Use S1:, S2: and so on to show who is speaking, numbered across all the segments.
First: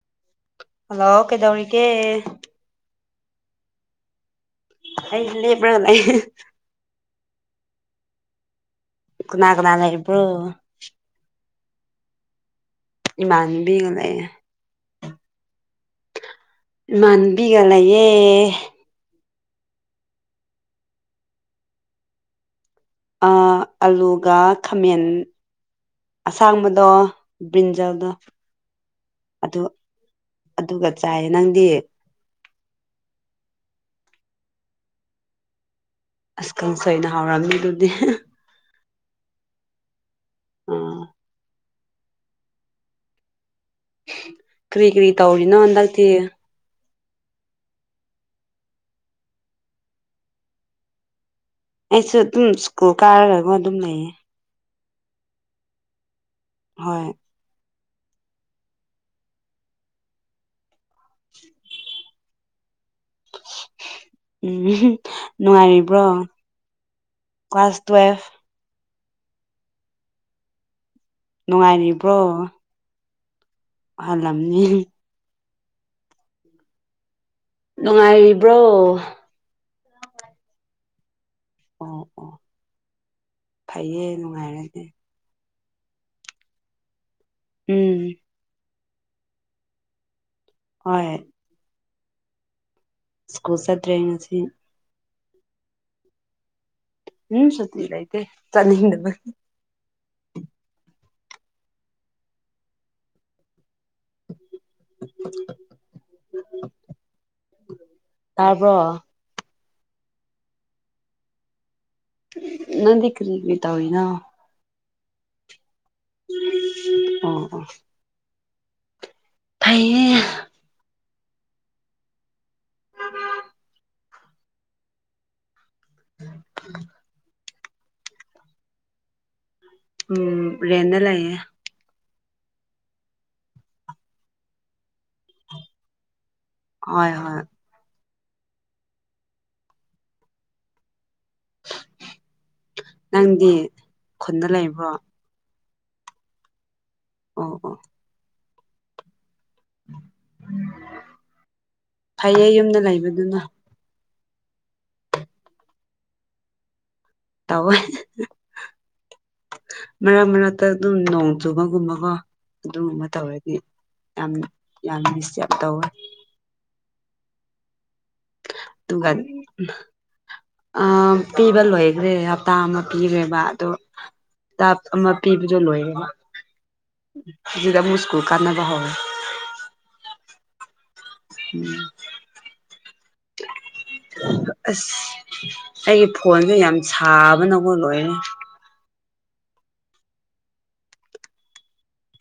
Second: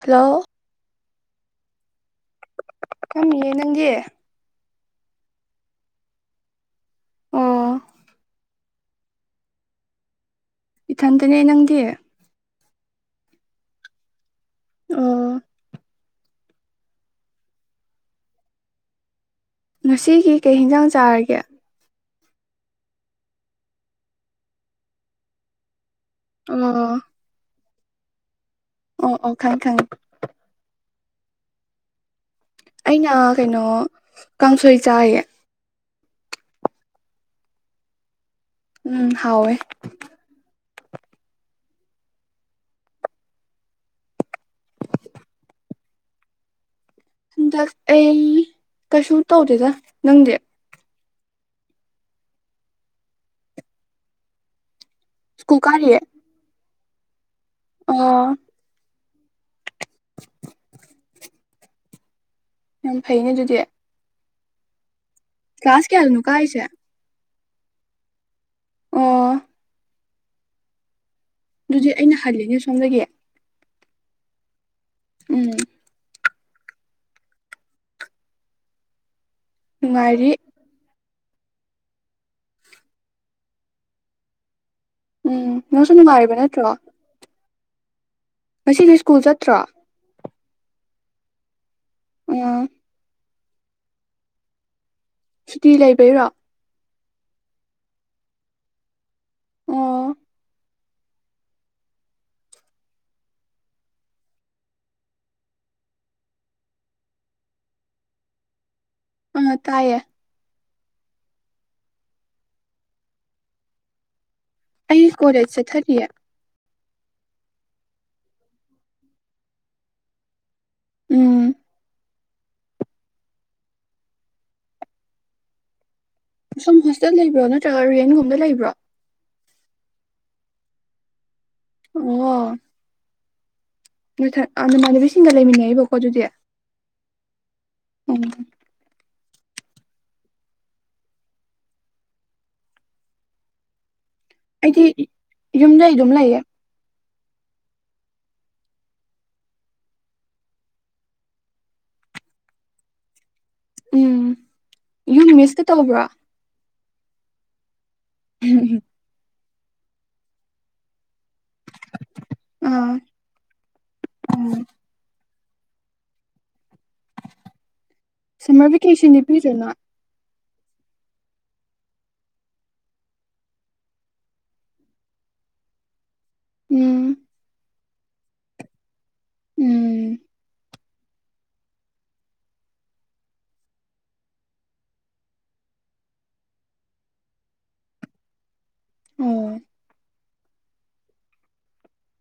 S1: hello
S2: hello ꯀꯩꯗꯧꯔꯤꯒꯦ
S1: ꯐꯝꯃꯤꯌꯦ ꯅꯪꯗꯤ
S2: ꯑꯩ ꯂꯦꯞꯄꯔꯒ ꯂꯩ
S1: ꯑꯣ
S2: ꯀꯅꯥ ꯀꯅꯥ ꯂꯩꯕ꯭ꯔꯣ
S1: ꯏꯊꯟꯇꯅꯦ ꯅꯪꯗꯤ
S2: ꯏꯃꯥꯟꯕꯤꯒ ꯂꯩꯌꯦ
S1: ꯑꯣ
S2: ꯏꯃꯥꯟꯕꯤꯒ ꯂꯩꯌꯦ
S1: ꯉꯁꯤꯒꯤ ꯀꯩ ꯍꯦꯟꯖꯥꯡ ꯆꯥꯔꯒꯦ
S2: ꯑ ꯑꯂꯨꯒ ꯈꯥꯃꯦꯟ ꯑꯁꯥꯡꯕꯗꯣ
S1: ꯑꯣ
S2: ꯕꯔ꯭ꯤꯟꯖꯜꯗꯣ
S1: ꯑꯣ ꯑꯣ ꯈꯪ ꯈꯪ
S2: ꯑꯗꯨꯒ ꯆꯥꯏꯌꯦ ꯅꯪꯗꯤ
S1: ꯑꯩꯅ ꯀꯩꯅꯣ ꯀꯥꯡꯁꯣꯏ ꯆꯥꯏꯌꯦ
S2: ꯑꯁ ꯀꯪꯁꯣꯏꯅ ꯍꯥꯎꯔꯝꯅꯤ ꯗꯨꯗꯤ
S1: ꯎꯝ ꯍꯥꯎꯋꯦ
S2: ꯑꯥ ꯀ꯭ꯔꯤ ꯀ꯭ꯔꯤ ꯇꯧꯔꯤꯅꯣ ꯍꯟꯗꯛꯇꯤ
S1: ꯍꯟꯗꯛ ꯑꯩ ꯀꯩꯁꯨ ꯇꯧꯗꯦꯗ ꯅꯪꯗꯤ
S2: ꯑꯩꯁꯨ ꯑꯗꯨꯝ ꯁ꯭ꯀꯨꯜ ꯀꯥꯔꯒꯁꯣ ꯑꯗꯨꯝ ꯂꯩꯌꯦ
S1: ꯁ꯭ꯀꯨꯜ ꯀꯥꯔꯤꯌꯦ
S2: ꯍꯣꯏ
S1: ꯑꯣ
S2: [unintelligible]
S1: ꯌꯥꯝ ꯐꯩꯅꯦ ꯑꯗꯨꯗꯤ
S2: ꯎꯝ
S1: ꯀ꯭ꯂꯥꯁ
S2: ꯅꯨꯡꯉꯥꯏꯔꯤꯕ꯭ꯔꯣ
S1: ꯀꯌꯥꯗꯅꯣ ꯀꯥꯔꯤꯁꯦ
S2: ꯀ꯭ꯂꯥꯁ ꯇꯨꯋꯦꯜꯐ
S1: ꯑꯣ ꯑꯗꯨꯗꯤ
S2: ꯅꯨꯡꯉꯥꯏꯔꯤꯕ꯭ꯔꯣ
S1: ꯑꯩꯅ ꯍꯜꯂꯤꯅꯦ ꯁꯣꯝꯗꯒꯤ
S2: ꯍꯜꯂꯝꯅꯤ
S1: ꯎꯝ
S2: ꯅꯨꯡꯉꯥꯏꯔꯤꯕ꯭ꯔꯣ
S1: ꯅꯨꯡꯉꯥꯏꯔꯤ
S2: ꯑꯣ ꯑꯣ ꯐꯩꯌꯦ ꯅꯨꯡꯉꯥꯏꯔꯗꯤ
S1: ꯎꯝ ꯅꯪꯁꯨ ꯅꯉꯥꯏꯔꯤꯕ ꯅꯠꯇ꯭ꯔꯣ
S2: ꯎꯝ
S1: ꯉꯁꯤꯗꯤ ꯁ꯭ꯀꯨꯜ ꯆꯠꯇ꯭ꯔꯣ
S2: ꯍꯣꯏ
S1: ꯑꯣ
S2: ꯁ꯭ꯀꯨꯜ ꯆꯠꯇ꯭ꯔꯦ ꯉꯁꯤ
S1: ꯁꯨꯇꯤ ꯂꯩꯕꯩꯔꯣ
S2: ꯎꯝ ꯁꯨꯇꯤ ꯂꯩꯇꯦ ꯆꯠꯅꯤꯡꯗꯕꯩ
S1: ꯑꯣ
S2: ꯇꯥꯕ꯭ꯔꯣ
S1: ꯑ ꯇꯥꯏꯌꯦ
S2: ꯅꯪꯗꯤ ꯀ꯭ꯔꯤ ꯀ꯭ꯔꯤ ꯇꯧꯔꯤꯅꯣ
S1: ꯑꯩꯩ ꯀꯣꯂꯦꯖ ꯆꯠꯊꯔꯤꯌꯦ
S2: ꯑꯣ ꯑꯣ ꯐꯩꯌꯦ
S1: ꯎꯝ
S2: [unintelligible]
S1: ꯁꯣꯝ ꯍꯣꯁꯇꯦꯜ ꯂꯩꯕ꯭ꯔꯣ ꯅꯠꯇ꯭ꯔꯒ ꯔꯦꯟꯒꯨꯝꯗ ꯂꯩꯕ꯭ꯔꯣ
S2: ꯎꯝ ꯔꯦꯟꯗ ꯂꯩꯌꯦ
S1: ꯑꯣ ꯅꯊꯟ ꯑ ꯅꯃꯥꯟꯅꯕꯤꯁꯤꯡꯒ ꯂꯩꯃꯤꯟꯅꯩꯕꯀꯣ ꯑꯗꯨꯗꯤ
S2: ꯍꯣꯏ ꯍꯣꯏ
S1: ꯑꫭ
S2: ꯅꯪꯗꯤ ꯈꯨꯟꯗ ꯂꯩꯕ꯭ꯔꯣ ꯑꯣ
S1: ꯑꯩꯗꯤ ꯌꯨꯝꯗꯩ ꯑꯗꯨꯝ ꯂꯩꯌꯦ
S2: ꯑꯣ ꯑꯣ ꯐꯩꯌꯦ ꯌꯨꯝꯗ ꯂꯩꯕꯗꯨꯅ
S1: ꯎꯝ ꯌꯨꯝ ꯃꯤꯁꯇ ꯇꯧꯕ꯭ꯔꯥ
S2: ꯇꯧꯋꯥ
S1: [unintelligible]
S2: ꯃꯔꯛ ꯃꯔꯛꯇ ꯑꯗꯨꯝ ꯅꯣꯡ ꯆꯨꯕꯒꯨꯝꯕꯀ
S1: ꯑꯥ
S2: ꯑꯗꯨꯒꯨꯝꯕ ꯇꯧꯔꯗꯤ ꯌꯥꯝ ꯌꯥꯝ ꯃꯤꯁꯦꯞ ꯇꯧꯋꯦ
S1: ꯁꯝꯃꯔ
S2: ꯇꯨꯒ
S1: ꯚꯦꯀꯦꯁꯟꯗꯤ ꯄꯤꯗ꯭ꯔꯣ ꯅꯣꯏ
S2: ꯑ ꯄꯤꯕ ꯂꯣꯏꯈ꯭ꯔꯦ ꯍꯞꯇꯥ ꯑꯃ ꯄꯤꯈ꯭ꯔꯦꯕ ꯑꯗꯣ ꯑꯃ ꯄꯤꯕꯗꯣ ꯂꯣꯏꯌꯦꯕ
S1: ꯎꯝ
S2: ꯑꯗꯨꯗ ꯑꯃꯨꯛ ꯁꯀꯨꯜ ꯀꯅꯕ ꯍꯣ
S1: ꯎꯝ
S2: ꯎꯝ ꯑꯁ ꯑꯩꯒꯤ ꯐꯣꯟꯗꯨ ꯌꯥꯝ ꯁꯥꯕ ꯅꯉ ꯂꯣꯏꯅꯦ
S1: ꯑꯣ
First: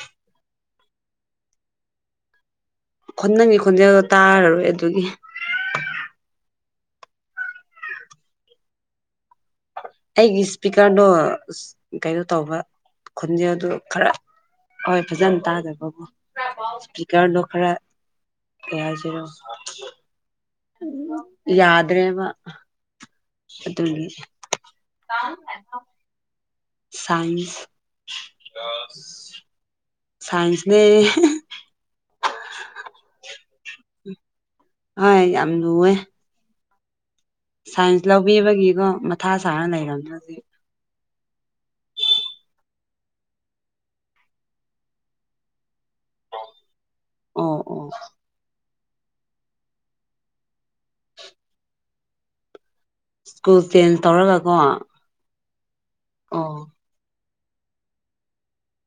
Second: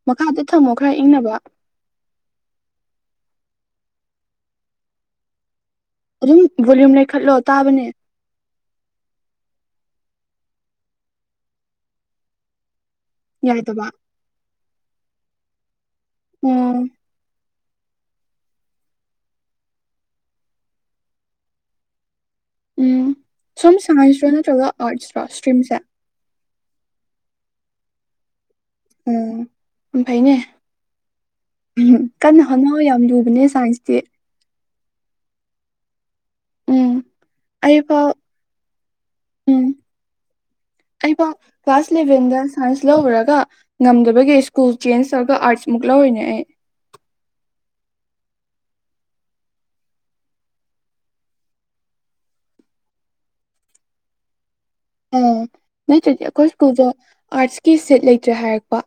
S1: ꯃꯈꯥꯗ ꯊꯝꯃꯣ ꯈꯔ ꯏꯪꯅꯕ
S2: ꯈꯣꯟ ꯅꯪꯒꯤ ꯈꯣꯟꯖꯦꯜ ꯇꯥꯔꯔꯣꯏ ꯑꯗꯨꯒꯤ
S1: ꯑꯗꯨꯝ ꯚꯣꯂꯌꯨꯝ ꯂꯩꯈꯠꯂꯣ ꯇꯥꯕꯅꯦ
S2: ꯑꯩꯒꯤ ꯏꯁꯄꯤꯀꯔꯗꯣ ꯏꯁ ꯀꯩꯅꯣ ꯇꯧꯕ ꯈꯣꯟꯖꯦꯜꯗꯨ
S1: ꯌꯥꯗꯕ
S2: ꯈꯔ ꯍꯣꯏ ꯐꯖꯅ ꯇꯥꯗꯕꯀꯣ
S1: ꯎꯝ
S2: ꯀꯌꯥꯔ ꯗꯣ ꯈꯔꯥ ꯀꯍꯥꯏꯁꯤꯔꯥ ꯌꯥꯗ꯭ꯔꯦꯕ
S1: ꯎꯝ ꯁꯨꯝ
S2: ꯑꯗꯨꯒꯤ
S1: ꯁꯥꯏꯟꯁꯔꯣ ꯅꯠꯇ꯭ꯔꯒ ꯑꯥꯔꯠꯁꯔꯣ ꯁ꯭ꯇ꯭ꯔꯤꯝꯁꯦ
S2: ꯁꯥꯏꯟꯁ
S1: ꯎꯝ ꯐꯩꯅꯦ
S2: ꯁꯥꯏꯟꯁꯅꯦ
S1: ꯎꯝ ꯀꯟꯅ ꯍꯣꯠꯅꯧ ꯌꯥꯝ ꯂꯨꯕꯅꯦ ꯁꯥꯏꯟꯁꯇꯤ
S2: ꯍꯣꯏ ꯌꯥꯝ ꯂꯨꯋꯦ
S1: ꯎꯝ ꯑꯩꯐꯥꯎ
S2: ꯁꯥꯏꯟꯁ ꯂꯧꯕꯤꯕꯒꯤꯀꯣ ꯃꯊꯥ
S1: ꯎꯝ
S2: ꯁꯥꯔ ꯂꯩꯔꯕꯝꯅꯦ ꯍꯧꯖꯤꯛ
S1: ꯑꯩꯐꯥꯎ ꯀ꯭ꯂꯥꯁ ꯏꯂꯦꯚꯦꯟꯗ ꯁꯥꯏꯟꯁ ꯂꯧꯔꯨꯔꯒ ꯉꯝꯗꯕꯒꯤ ꯁ꯭ꯀꯨꯜ ꯆꯦꯟꯖ ꯇꯧꯔꯒ ꯑꯥꯔꯠꯁ ꯃꯨꯛ ꯂꯧꯔꯤꯅꯦ ꯑꯩ
S2: ꯑꯣ ꯑꯣ ꯁ꯭ꯀꯨꯜ ꯆꯦꯟꯖ ꯇꯧꯔꯒꯀꯣ
S1: ꯎꯝ ꯅꯠꯇ꯭ꯔꯗꯤ
S2: ꯑꯣ
S1: ꯑꯩꯈꯣꯏ ꯁ꯭ꯀꯨꯜꯗꯣ ꯑꯥꯔꯠꯁꯀꯤ ꯁꯦꯠ ꯂꯩꯇ꯭ꯔꯦ ꯍꯥꯏꯔꯛꯄ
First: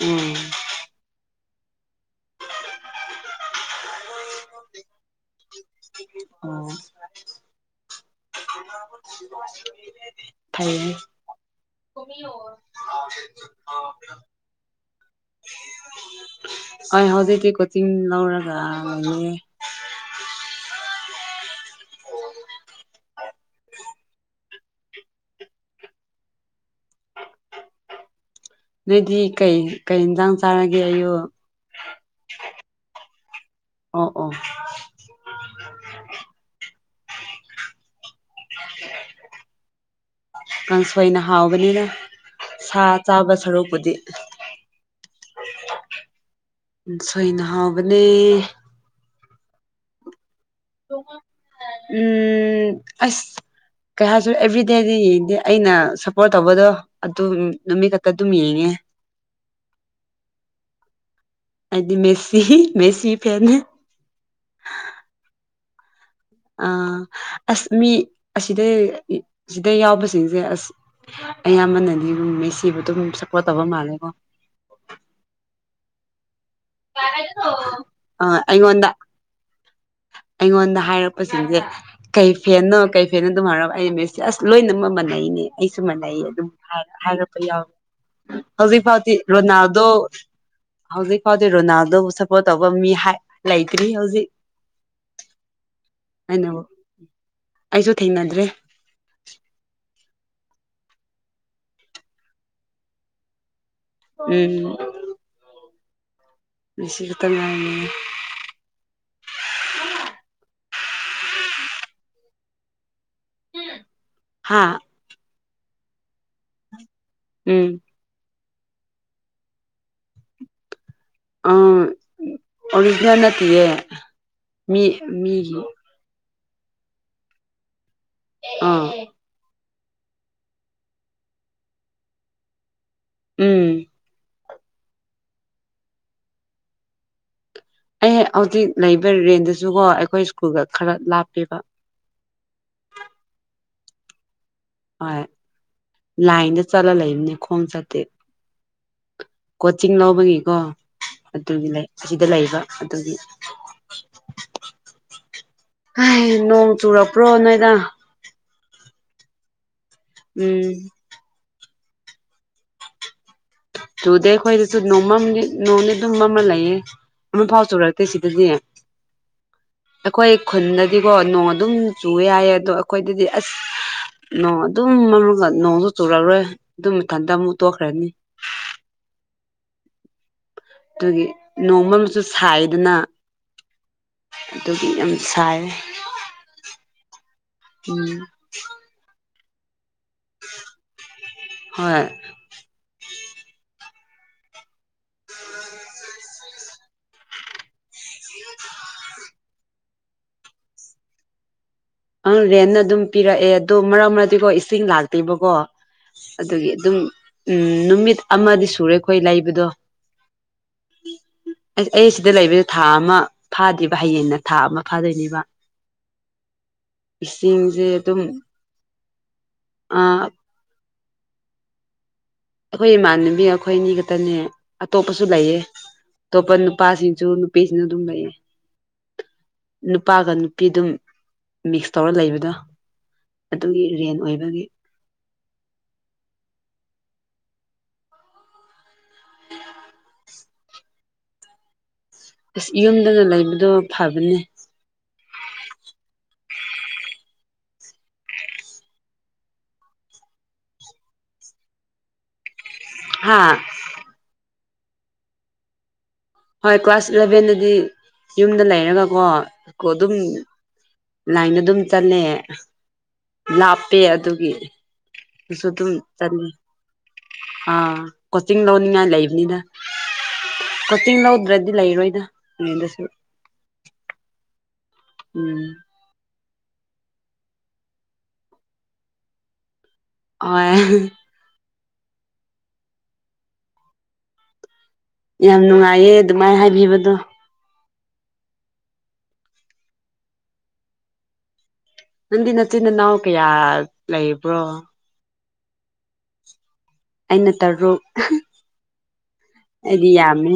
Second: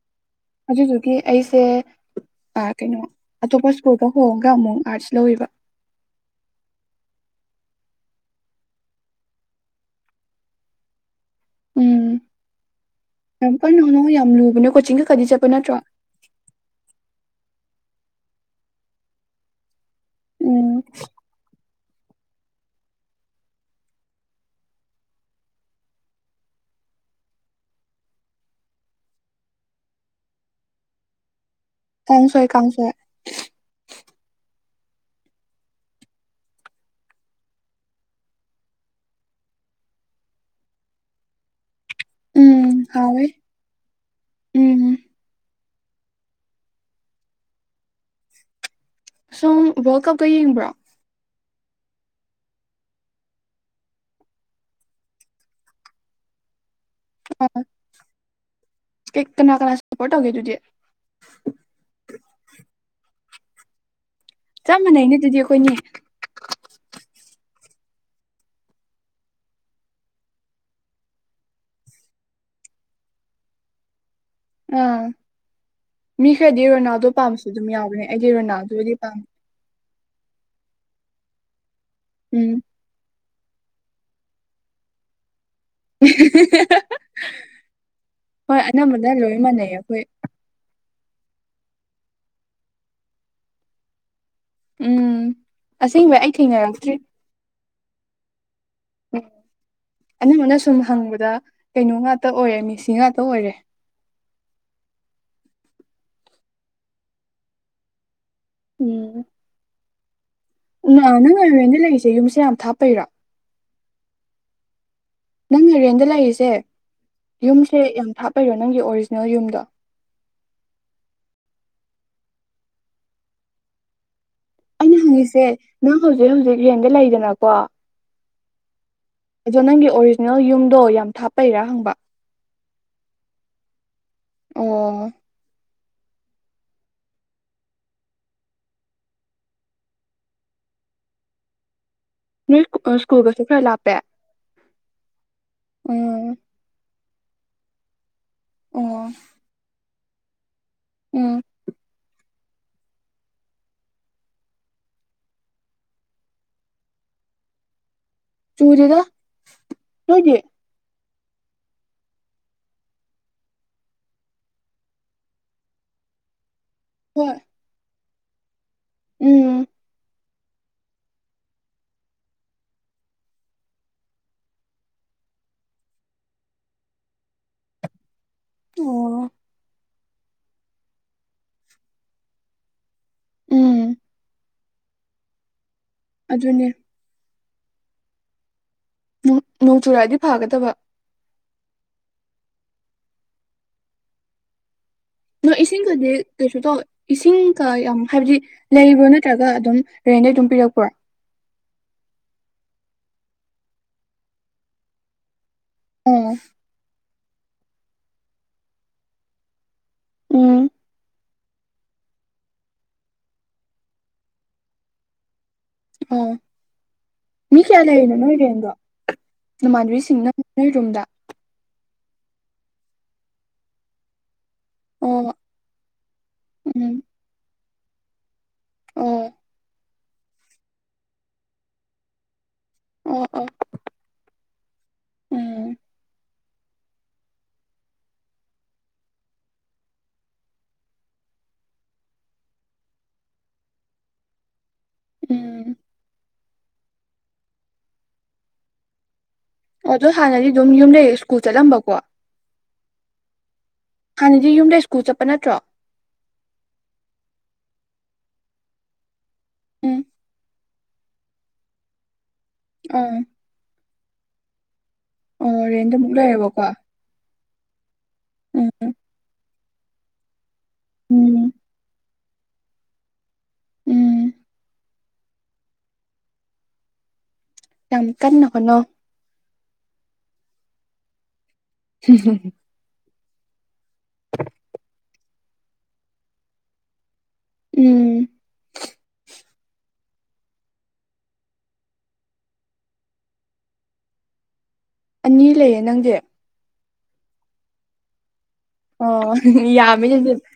S2: ꯎꯝ
S1: ꯑꯗꯨꯗꯨꯒꯤ ꯑꯩꯁꯦ ꯑꯥ ꯀꯩꯅꯣ ꯑꯇꯣꯞꯄ ꯁ꯭ꯀꯨꯜꯗ ꯍꯣꯡꯉꯒ ꯑꯃꯨꯛ ꯑꯥꯔꯠꯁ ꯂꯧꯋꯦꯕ
S2: ꯑꯣ ꯐꯩꯌꯦ
S1: ꯎꯝ ꯌꯥꯝ ꯀꯟꯅ ꯍꯣꯠꯅꯧ ꯌꯥꯝ ꯂꯨꯕꯅꯦ ꯀꯣꯆꯤꯡꯒ ꯈꯗꯤ ꯆꯠꯄ ꯅꯠꯇ꯭ꯔꯣ
S2: ꯑꯣꯏ ꯍꯧꯖꯤꯛꯗꯤ ꯀꯣꯆꯤꯡ ꯂꯧꯔꯒ ꯂꯩꯌꯦ
S1: ꯎꯝ
S2: ꯅꯣꯏꯗꯤ ꯀꯩ ꯀꯩ ꯏꯟꯁꯥꯡ ꯆꯥꯔꯒꯦ ꯑꯩꯌꯨꯛ
S1: ꯀꯥꯡꯁꯣꯏ ꯀꯥꯡꯁꯣꯏ
S2: ꯑꯣ ꯑꯣ ꯀꯥꯡꯁꯣꯏꯅ ꯍꯥꯎꯕꯅꯤꯗ
S1: ꯎꯝ
S2: ꯁꯥ
S1: ꯍꯥꯎꯋꯦ
S2: ꯆꯥꯕ ꯁꯔꯨꯛꯄꯨꯗꯤ
S1: ꯎꯝ
S2: ꯁꯣꯏꯅ ꯍꯥꯎꯕꯅꯦ
S1: ꯁꯣꯝ ꯋꯥꯔꯜ ꯀꯞꯀꯥ ꯌꯦꯡꯕ꯭ꯔꯣ
S2: ꯎꯝ ꯑꯁ ꯀꯩ ꯍꯥꯏꯗꯨ ꯑꯦꯚ꯭ꯔꯤꯗꯦꯗꯤ ꯌꯦꯡꯗꯦ ꯑꯩꯅ ꯁꯞꯄꯣꯔꯠ ꯇꯧꯕꯗꯣ ꯑꯗꯨ ꯅꯨꯃꯤꯠ ꯈꯛꯇ ꯑꯗꯨꯝ ꯌꯦꯡꯉꯦ
S1: ꯑꯦ ꯀꯅꯥ ꯀꯅꯥ ꯁꯞꯄꯣꯔꯠ ꯇꯧꯒꯦ ꯑꯗꯨꯗꯤ
S2: ꯑꯩꯗꯤ ꯃꯦꯁꯤ ꯃꯦꯁꯤ ꯐꯦꯟꯅꯦ
S1: ꯆꯞ ꯃꯥꯟꯅꯩꯅꯦ ꯑꯗꯨꯗꯤ ꯈꯣꯏꯅꯤ
S2: ꯑꯥ ꯑꯁ ꯃꯤ ꯑꯁꯤꯗꯩ ꯑꯁꯤꯗ ꯌꯥꯎꯕꯁꯤꯡꯁꯦ ꯑꯁ ꯑꯌꯥꯝꯕꯅꯥꯅꯦ ꯃꯦꯁꯤꯕꯨ ꯗꯨꯝ ꯁꯞꯄꯣꯔꯠ ꯇꯧꯕ ꯃꯥꯜꯂꯦꯀꯣ
S1: ꯑꯥ ꯃꯤ ꯈꯔꯗꯤ ꯔꯣꯅꯥꯜꯗꯣ ꯄꯥꯝꯕꯁꯨ ꯑꯗꯨꯝ ꯌꯥꯎꯕꯅꯦ
S2: ꯑ
S1: ꯑꯩꯗꯤ
S2: ꯑꯩꯉꯣꯟꯗ
S1: ꯔꯣꯅꯥꯜꯗꯣꯗꯤ ꯄꯥꯝꯃꯦ
S2: ꯑꯩꯉꯣꯟꯗ ꯍꯥꯏꯔꯛꯄꯁꯤꯡꯁꯦ ꯀꯩ
S1: ꯎꯝ
S2: ꯐꯦꯟꯅꯣ ꯀꯩ ꯐꯦꯟ ꯑꯗꯨꯝ ꯍꯥꯏꯔ ꯑꯩ ꯃꯦꯁꯤ ꯑꯁ ꯂꯣꯏꯅꯃꯛ ꯃꯥꯟꯅꯩꯅꯦ ꯑꯩꯁꯨ ꯃꯥꯟꯅꯩ ꯑꯗꯨꯝ ꯍꯥꯏ ꯍꯥꯏꯔꯛꯄ ꯌꯥꯎ
S1: ꯍꯣꯏ
S2: ꯍꯧꯖꯤꯛ ꯐꯥꯎꯇꯤ
S1: ꯑꯅꯝꯕꯅ ꯂꯣꯏ ꯃꯥꯟꯅꯩ
S2: ꯔꯣꯅꯥꯜꯗꯣ
S1: ꯑꯩꯈꯣꯏ
S2: ꯍꯧꯖꯤꯛ ꯐꯥꯎꯗꯤ ꯔꯣꯅꯥꯜꯗꯣꯕꯨ ꯁꯞꯄꯣꯔꯠ ꯇꯧꯕ ꯃꯤ ꯍꯥꯏ ꯂꯩꯇ꯭ꯔꯤ ꯍꯧꯖꯤꯛ
S1: ꯎꯝ ꯑꯁꯦꯡꯕꯩ ꯑꯩ
S2: ꯑꯩꯅꯕꯨ
S1: ꯊꯦꯡꯅꯔꯛꯇ꯭ꯔꯤ
S2: ꯑꯩꯁꯨ ꯊꯦꯡꯅꯗ꯭ꯔꯦ
S1: ꯑꯅꯝꯕꯅ ꯁꯨꯝ ꯍꯪꯕꯗ ꯀꯩꯅꯣ ꯉꯥꯛꯇ ꯑꯣꯏꯔꯦ ꯃꯦꯁꯤ ꯉꯥꯛꯇ ꯑꯣꯏꯔꯦ
S2: ꯎꯝ ꯃꯤꯁꯤ ꯈꯛꯇꯪ ꯉꯥꯏ
S1: ꯎꯝ ꯎꯝ [unintelligible] ꯂꯩꯔꯤꯁꯦ ꯌꯨꯝꯁꯦ ꯌꯥꯝ ꯊꯞꯄꯩꯔꯣ
S2: ꯍꯥꯥ
S1: ꯅꯪꯅ ꯔꯦꯟꯗ ꯂꯩꯔꯤꯁꯦ
S2: ꯎꯝ
S1: ꯌꯨꯝꯁꯦ ꯌꯥꯝ ꯊꯥꯞꯄꯩꯔꯣ ꯅꯪꯒꯤ ꯑꯣꯔꯤꯖꯤꯅꯦꯜ ꯌꯨꯝꯗꯣ
S2: ꯑꯨꯝ ꯑꯣꯔꯤꯖꯅꯦꯜ ꯅꯠꯇꯤꯌꯦ ꯃꯤ
S1: ꯑꯩꯅ ꯍꯪꯉꯤꯁꯦ
S2: ꯃꯤꯒꯤ
S1: ꯅꯪ ꯍꯧꯖꯤꯛ ꯍꯧꯖꯤꯛ ꯍꯦꯟꯗ ꯂꯩꯗꯅꯀꯣ
S2: ꯑꯥ
S1: ꯑꯗꯣ ꯅꯪꯒꯤ ꯑꯣꯔꯤꯖꯤꯅꯦꯜ ꯌꯨꯝꯗꯣ ꯌꯥꯝ ꯊꯥꯞꯄꯩꯔꯥ ꯍꯪꯕ
S2: ꯎꯝ
S1: ꯑꯣ
S2: ꯑꯩ ꯍꯧꯖꯤꯛ ꯂꯩꯕ ꯔꯦꯟꯗꯁꯨꯀꯣ ꯑꯩꯈꯣꯏ ꯁ꯭ꯀꯨꯜꯒ ꯈꯔ ꯂꯥꯞꯄꯦꯕ
S1: ꯅꯣꯏ ꯁ꯭ꯀꯨꯜꯒꯁꯨ ꯈꯔ ꯂꯞꯄꯦ
S2: ꯍꯣꯏ ꯂꯥꯏꯟꯗ ꯆꯠꯂ ꯂꯩꯕꯅꯤ ꯈꯣꯡ ꯆꯠꯇꯦ
S1: ꯑꯣ
S2: ꯆꯤꯡ ꯂꯧꯕꯒꯤꯀꯣ
S1: ꯎꯝ
S2: ꯑꯗꯨꯒꯤ ꯂꯩ ꯑꯁꯤꯗ ꯂꯩꯕ ꯑꯗꯨꯒꯤ ꯍ ꯅꯣꯡ ꯆꯨꯔꯄ꯭ꯔꯣ ꯅꯣꯏꯗ
S1: ꯆꯨꯔꯤꯗ ꯆ
S2: ꯎꯝ ꯇꯨꯗꯩ ꯑꯩꯈꯣꯏꯗꯁꯨ ꯅꯣꯡꯃ ꯅꯣꯡꯗꯤ ꯑꯗꯨꯝ ꯑꯃ ꯂꯩꯌꯦꯦ
S1: ꯍꯣꯏ
S2: ꯑꯃ ꯐꯥꯎ ꯆꯨꯔꯛꯇꯦ ꯁꯤꯗꯗꯤ
S1: ꯎꯝ
S2: ꯑꯩꯈꯣꯏ ꯈꯨꯟꯗꯗꯤꯀꯣ ꯅꯣꯡ ꯑꯗꯨꯝ ꯆꯨꯕ ꯌꯥꯏꯌꯦ ꯑꯗꯣ ꯑꯩꯈꯣꯏꯗꯗꯤ ꯑꯁ ꯅꯣꯡ ꯑꯗꯨꯝ ꯅꯣꯡꯁꯨ ꯆꯨꯔꯛꯔꯣꯏ ꯑꯗꯨꯝ ꯏꯊꯟꯇ ꯑꯃꯨꯛ ꯇꯣꯛꯈ꯭ꯔꯅꯤ
S1: ꯑꯣ
S2: ꯑꯗꯨꯒꯤ ꯅꯣꯡꯃ ꯑꯃꯁꯨ ꯁꯥꯏꯗꯅ
S1: ꯎꯝ
S2: ꯑꯗꯨꯗꯤ ꯌꯥꯝ ꯁꯥꯔꯦ
S1: ꯑꯗꯨꯅꯦ
S2: ꯎꯝ
S1: ꯅꯣꯡ ꯆꯨꯔꯥꯑꯗꯤ ꯐꯥꯒꯗꯕ
S2: ꯍꯣꯏ
S1: ꯑꯗꯣ ꯏꯁꯤꯡꯒꯗꯤ ꯀꯩꯁꯨ ꯇꯧ ꯏꯁꯤꯡꯒ ꯌꯥꯝ ꯍꯥꯏꯕꯗꯤ ꯂꯩꯕ꯭ꯔ ꯅꯠꯇ꯭ꯔꯒ ꯑꯗꯨꯝ ꯔꯦꯟꯗꯩ ꯑꯗꯨꯝ ꯄꯤꯔꯛꯄ꯭ꯔ
S2: ꯑꯪ ꯔꯦꯟꯅ ꯑꯗꯨꯝ ꯄꯤꯔꯛꯑꯦ ꯑꯗꯣ ꯃꯔꯛ ꯃꯔꯗꯤꯀꯣ ꯏꯁꯤꯡ ꯂꯥꯛꯇꯦꯕꯀꯣ
S1: ꯑꯣ
S2: ꯑꯗꯨꯒꯤ ꯑꯗꯨꯝ ꯎꯝ ꯅꯨꯃꯤꯠ ꯑꯃꯗꯤ ꯁꯨꯔꯦ ꯑꯩꯈꯣꯏ ꯂꯩꯕꯗꯣ
S1: ꯎꯝ
S2: ꯑꯁ ꯑꯩ ꯁꯤꯗ ꯂꯩꯕꯗ ꯊꯥ ꯑꯃ ꯐꯥꯗ꯭ꯔꯤꯕ ꯍꯌꯦꯡꯅ ꯊꯥ ꯑꯃ ꯐꯥꯗꯣꯏꯅꯦꯕ
S1: ꯑ ꯃꯤ
S2: ꯏꯁꯤꯡꯁꯦ
S1: ꯀꯌꯥꯂ ꯍꯥꯏꯩꯅ
S2: ꯑꯗꯨꯝ
S1: ꯅꯣꯏꯗꯦꯟ ꯑꯗꯨꯣ ꯅꯃꯥꯟꯅꯕꯤꯁꯤꯡꯅ
S2: ꯑꯩꯈꯣꯏ
S1: ꯅꯣꯏꯔꯣꯝꯗ
S2: ꯑꯩꯈꯣꯏ ꯏꯃꯥꯟꯅꯕꯤ ꯑꯩꯈꯣꯏ ꯑꯅꯤ ꯈꯛꯇꯅꯦ ꯑꯇꯣꯞꯄꯁꯨ
S1: ꯑꯣ
S2: ꯂꯩꯌꯦ ꯑꯇꯣꯞꯄ
S1: ꯎꯝ
S2: ꯅꯨꯄꯥꯁꯤꯡꯁꯨ ꯄꯖꯅ ꯑꯗꯨꯝ ꯂꯩꯌꯦ
S1: ꯑꯣꯝ
S2: ꯅꯨꯄꯥꯒ ꯅꯨꯄꯤꯗꯨꯝ ꯃꯤꯛꯁ ꯇꯧꯔ ꯂꯩꯕꯗꯣ
S1: ꯎꯝ ꯎꯝ
S2: ꯑꯗꯨꯒꯤ ꯔꯦꯟ ꯑꯣꯏꯕꯒꯤ
S1: ꯎꯝ
S2: [inaudible] ꯑꯁ ꯌꯨꯝꯗꯅ ꯂꯩꯕꯗꯣ ꯐꯕꯅꯦ
S1: ꯎꯝ ꯑꯗꯣ ꯍꯥꯟꯅꯗꯤ ꯑꯗꯨꯝ ꯌꯨꯝ ꯂꯩꯔ ꯁ꯭ꯀꯨꯜ ꯆꯠꯂꯝꯕꯀꯣ
S2: ꯍꯥꯥ
S1: ꯍꯥꯟꯅꯗꯤ ꯌꯨꯝꯗ ꯁ꯭ꯀꯨꯜ ꯆꯠꯄ ꯅꯠꯇ꯭ꯔꯣ
S2: ꯍꯣꯏ ꯀ꯭ꯂꯥꯁ ꯏꯂꯚꯦꯟꯗꯗꯤ ꯌꯨꯝꯗ ꯂꯩꯔꯒꯀꯣ ꯀꯣ
S1: ꯎꯝ
S2: ꯑꯗꯨꯝ ꯂꯥꯏꯟꯗ ꯑꯗꯨꯝ ꯆꯠꯂꯦ
S1: ꯑꯥ
S2: ꯂꯥꯞꯄꯦ ꯑꯗꯨꯒꯤꯁꯨ
S1: ꯑꯣ
S2: ꯑꯗꯨꯝ
S1: ꯔꯦꯟꯗ ꯑꯃꯨꯛ
S2: ꯆꯉ
S1: ꯂꯩꯔꯦꯕꯀꯣ
S2: ꯑꯥ ꯀꯣꯆꯤꯡ
S1: ꯎꯝ
S2: ꯂꯣꯟꯅꯤꯡꯉꯥꯏ ꯂꯩꯕꯅꯤꯅ ꯀꯣꯆꯤꯡ
S1: ꯎꯝ
S2: ꯂꯧꯗ꯭ꯔꯗꯤ ꯂꯩꯔꯣꯏꯗ ꯅꯦꯟꯗꯁꯨ
S1: ꯎꯝ
S2: ꯎꯝ
S1: ꯅꯝ ꯀꯥꯟ ꯅꯍꯅꯣ
S2: ꯑꯣ
S1: ꯍꯝ ꯍ
S2: ꯌꯥꯝ ꯅꯨꯡꯉꯥꯏꯌꯦ ꯑꯗꯨꯃꯥꯏꯅ ꯍꯥꯏꯕꯤꯕꯗꯣ
S1: ꯎꯝ
S2: ꯅꯪꯗꯤ ꯅꯆꯤꯟꯅꯥꯎ ꯀꯌꯥ ꯂꯩꯕ꯭ꯔꯣ
S1: ꯑꯅꯤ ꯂꯩꯌꯦ ꯅꯪꯁꯦ
S2: ꯑꯩꯅ ꯇꯔꯨꯛ
S1: ꯑꯣ
S2: ꯑꯩꯗꯤ
S1: ꯌꯥꯝꯃꯤꯅꯦꯗꯤ
S2: ꯌꯥꯝꯃꯦ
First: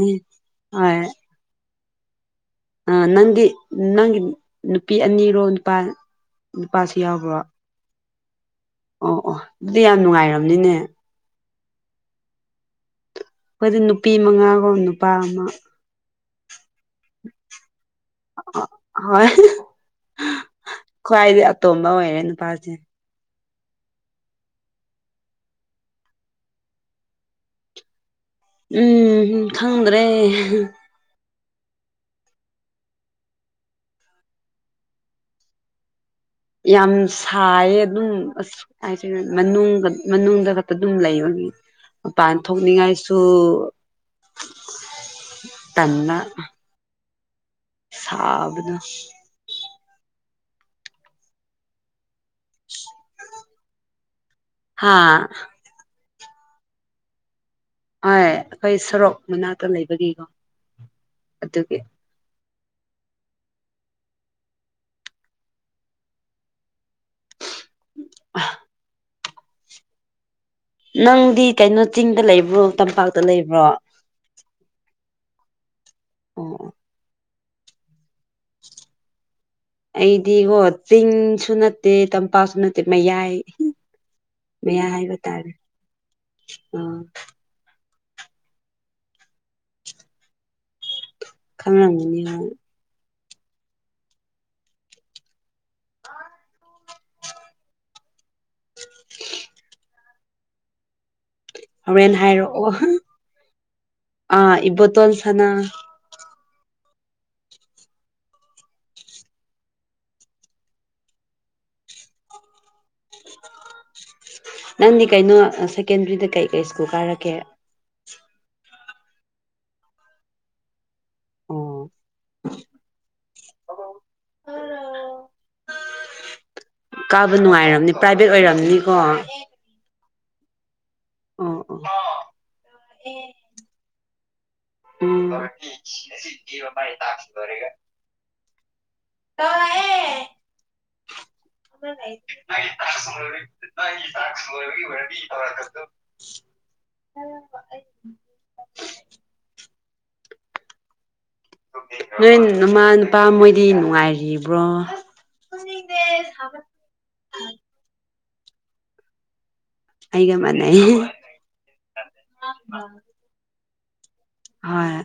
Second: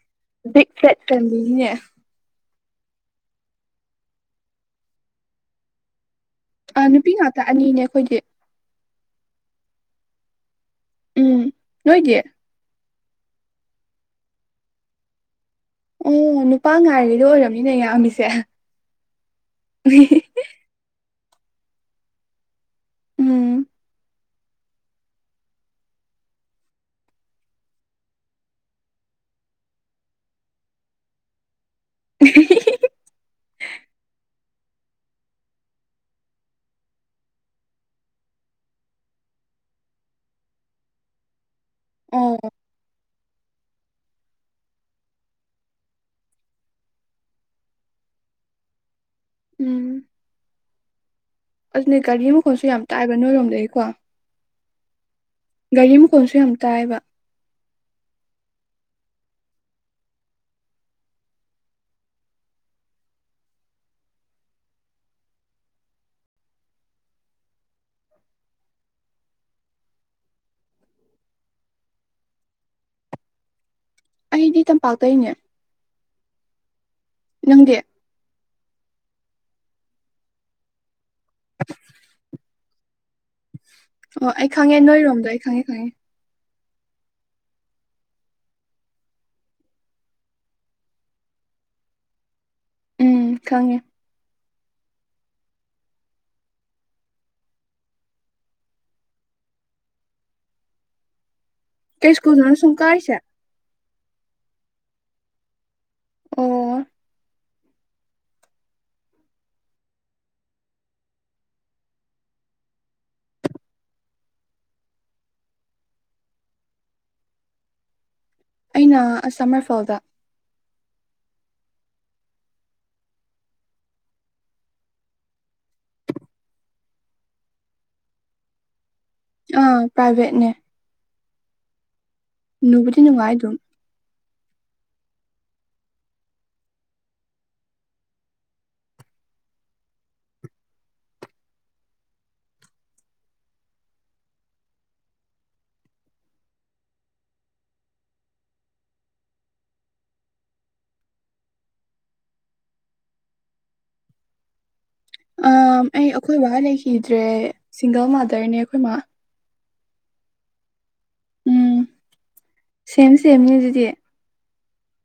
S1: ꯛ ꯆꯠ
S2: ꯍꯣꯏ
S1: ꯆꯟꯕꯤꯅꯤꯅꯦ
S2: ꯑ ꯅꯪꯒꯤ ꯅꯪꯒꯤ ꯅꯨꯄꯤ ꯑꯅꯤꯔꯣ ꯅꯨꯄꯥ
S1: ꯑ
S2: ꯅꯨꯄꯥꯁꯨ
S1: ꯅꯨꯄꯤ
S2: ꯌꯥꯎꯕ꯭ꯔꯣ
S1: ꯉꯥꯛꯇ ꯑꯅꯤꯅꯦ ꯑꯩꯈꯣꯏꯗꯤ
S2: ꯑꯣ ꯑꯣ ꯑꯗꯨꯗꯤ ꯌꯥꯝ ꯅꯨꯡꯉꯥꯏꯔꯕꯅꯤꯅꯦ
S1: ꯎꯝ ꯅꯣꯏꯗꯤ
S2: ꯑꯩꯣꯏꯗꯤ ꯅꯨꯄꯤ ꯃꯉꯥꯒꯨꯝ ꯅꯨꯄꯥ ꯑꯃ
S1: ꯑꯣ ꯅꯨꯄꯥ ꯉꯥꯏꯔꯤꯗꯣ ꯑꯣꯏꯔꯝꯅꯤꯅ ꯌꯥꯝꯃꯤꯁꯦ
S2: ꯍꯣꯏ ꯈ꯭ꯋꯥꯏꯗꯤ ꯑꯇꯣꯝꯕ ꯑꯣꯏꯔꯦ ꯅꯨꯄꯥꯁꯦ
S1: ꯎꯝ
S2: ꯎꯝ ꯈꯪꯗ꯭ꯔꯦ
S1: ꯎ
S2: ꯌꯥꯝ ꯁꯥꯏꯌꯦ ꯑꯗꯨꯝ ꯑꯁ ꯍꯥꯏꯁ ꯃꯅꯨꯡꯗ ꯃꯅꯨꯡꯗ ꯈꯛꯇ ꯑꯗꯨꯝ ꯂꯩꯕꯒꯤ ꯃꯄꯥꯟ
S1: ꯑꯣ
S2: ꯊꯣꯛꯅꯤꯡꯉꯥꯏꯁꯨ ꯇꯟꯅ ꯁꯥꯕꯅ
S1: ꯎꯝ ꯑꯗꯨꯅꯦ ꯒꯥꯔꯤ ꯃꯈꯣꯡꯁꯨ ꯌꯥꯝ ꯇꯥꯏꯕ ꯅꯣꯏꯔꯣꯝꯗꯒꯤꯀꯣ
S2: ꯍꯥꯥ
S1: ꯒꯥꯔꯤ ꯃꯈꯣꯟꯜꯁꯨ ꯌꯥꯝ ꯇꯥꯏꯕ
S2: ꯍ ꯑꯩꯈꯣꯏ ꯁꯣꯔꯣꯛ ꯃꯅꯥꯛꯇ ꯂꯩꯕꯒꯤꯀꯣ ꯑꯗꯨꯒꯤ [unintelligible] ꯅꯪꯗꯤ ꯀꯩꯅꯣ ꯆꯤꯡꯗ ꯂꯩꯕ꯭ꯔꯣ ꯇꯝꯄꯥꯛꯇ ꯂꯩꯕ꯭ꯔꯣ
S1: ꯑꯩꯗꯤ ꯇꯝꯄꯥꯛꯇꯩꯅꯦ
S2: ꯑꯣ
S1: ꯅꯪꯗꯤ
S2: ꯑꯩꯗꯤꯀꯣ ꯆꯤꯡ ꯁꯨ ꯅꯠꯇꯦ ꯇꯝꯄꯥꯁꯨ ꯅꯠꯇꯦ ꯃꯌꯥꯏ
S1: ꯑꯣ ꯑꯩ ꯈꯪꯉꯦ
S2: ꯃꯌꯥꯏ ꯍꯥꯏꯕ
S1: ꯅꯣꯏꯔꯣꯝꯗꯣ ꯑꯩ
S2: ꯇꯥꯔꯦ
S1: ꯈꯪꯉꯦ ꯈꯪꯉꯦ
S2: ꯎꯝ ꯈꯝꯂꯝ ꯃꯅꯤ
S1: ꯎꯝ ꯈꯪꯉꯦ
S2: ꯍꯣꯔꯦꯟ
S1: ꯀꯩ ꯁ꯭ꯀꯨꯜꯗꯅꯣ
S2: ꯍꯥꯏꯔꯛꯑꯣ
S1: ꯁꯨꯝ ꯀꯥꯔꯤꯁꯦ
S2: ꯑꯥ ꯏꯕꯣꯇꯣꯜ ꯁꯥꯅ
S1: ꯑꯣ
S2: ꯅꯪꯗꯤ ꯀꯩꯅꯣ ꯁꯦꯀꯦꯟꯗ꯭ꯔꯤꯗ ꯀꯩ ꯀꯩ ꯁ꯭ꯀꯨꯜ ꯀꯥꯔꯛꯀꯦ
S1: ꯑꯩꯅ ꯁꯃꯔꯐꯥꯎꯗ
S2: ꯑꯣ ꯀꯥꯕ ꯅꯨꯡꯉꯥꯏꯔꯝꯅꯤ ꯄ꯭ꯔꯥꯏꯚꯦꯠ ꯑꯣꯏꯔꯕꯝꯅꯤꯀꯣ
S1: ꯑꯥ ꯄ꯭ꯔꯥꯏꯚꯦꯠꯅꯦ
S2: ꯎ ꯑꯣ
S1: ꯅꯨꯕꯗꯤ ꯅꯨꯡꯉꯥꯏ ꯑꯗꯨꯝ
S2: [unintelligible] ꯇ ꯑꯦꯌꯦ ꯆꯔ ꯇ
S1: [unintelligible]
S2: ꯍ ꯅꯣꯏ ꯃꯃꯥ ꯅꯨꯄꯥ ꯃꯣꯏꯗꯤ ꯅꯨꯡꯉꯥꯏꯔꯤꯕ꯭ꯔꯣ
S1: ꯑ ꯑꯩ ꯑꯩꯈꯣꯏ ꯕꯥ ꯂꯩꯈꯤꯗ꯭ꯔꯦ ꯁꯤꯡꯒꯜ ꯃꯥꯗꯔꯅꯦ ꯑꯩꯈꯣꯏ ꯃꯥꯕꯥ
S2: ꯑꯩꯒ ꯃꯅꯦ
S1: ꯎꯝ ꯁꯦꯝ ꯁꯦꯝꯃꯤ ꯑꯗꯨꯗꯤ
S2: ꯍꯣꯏ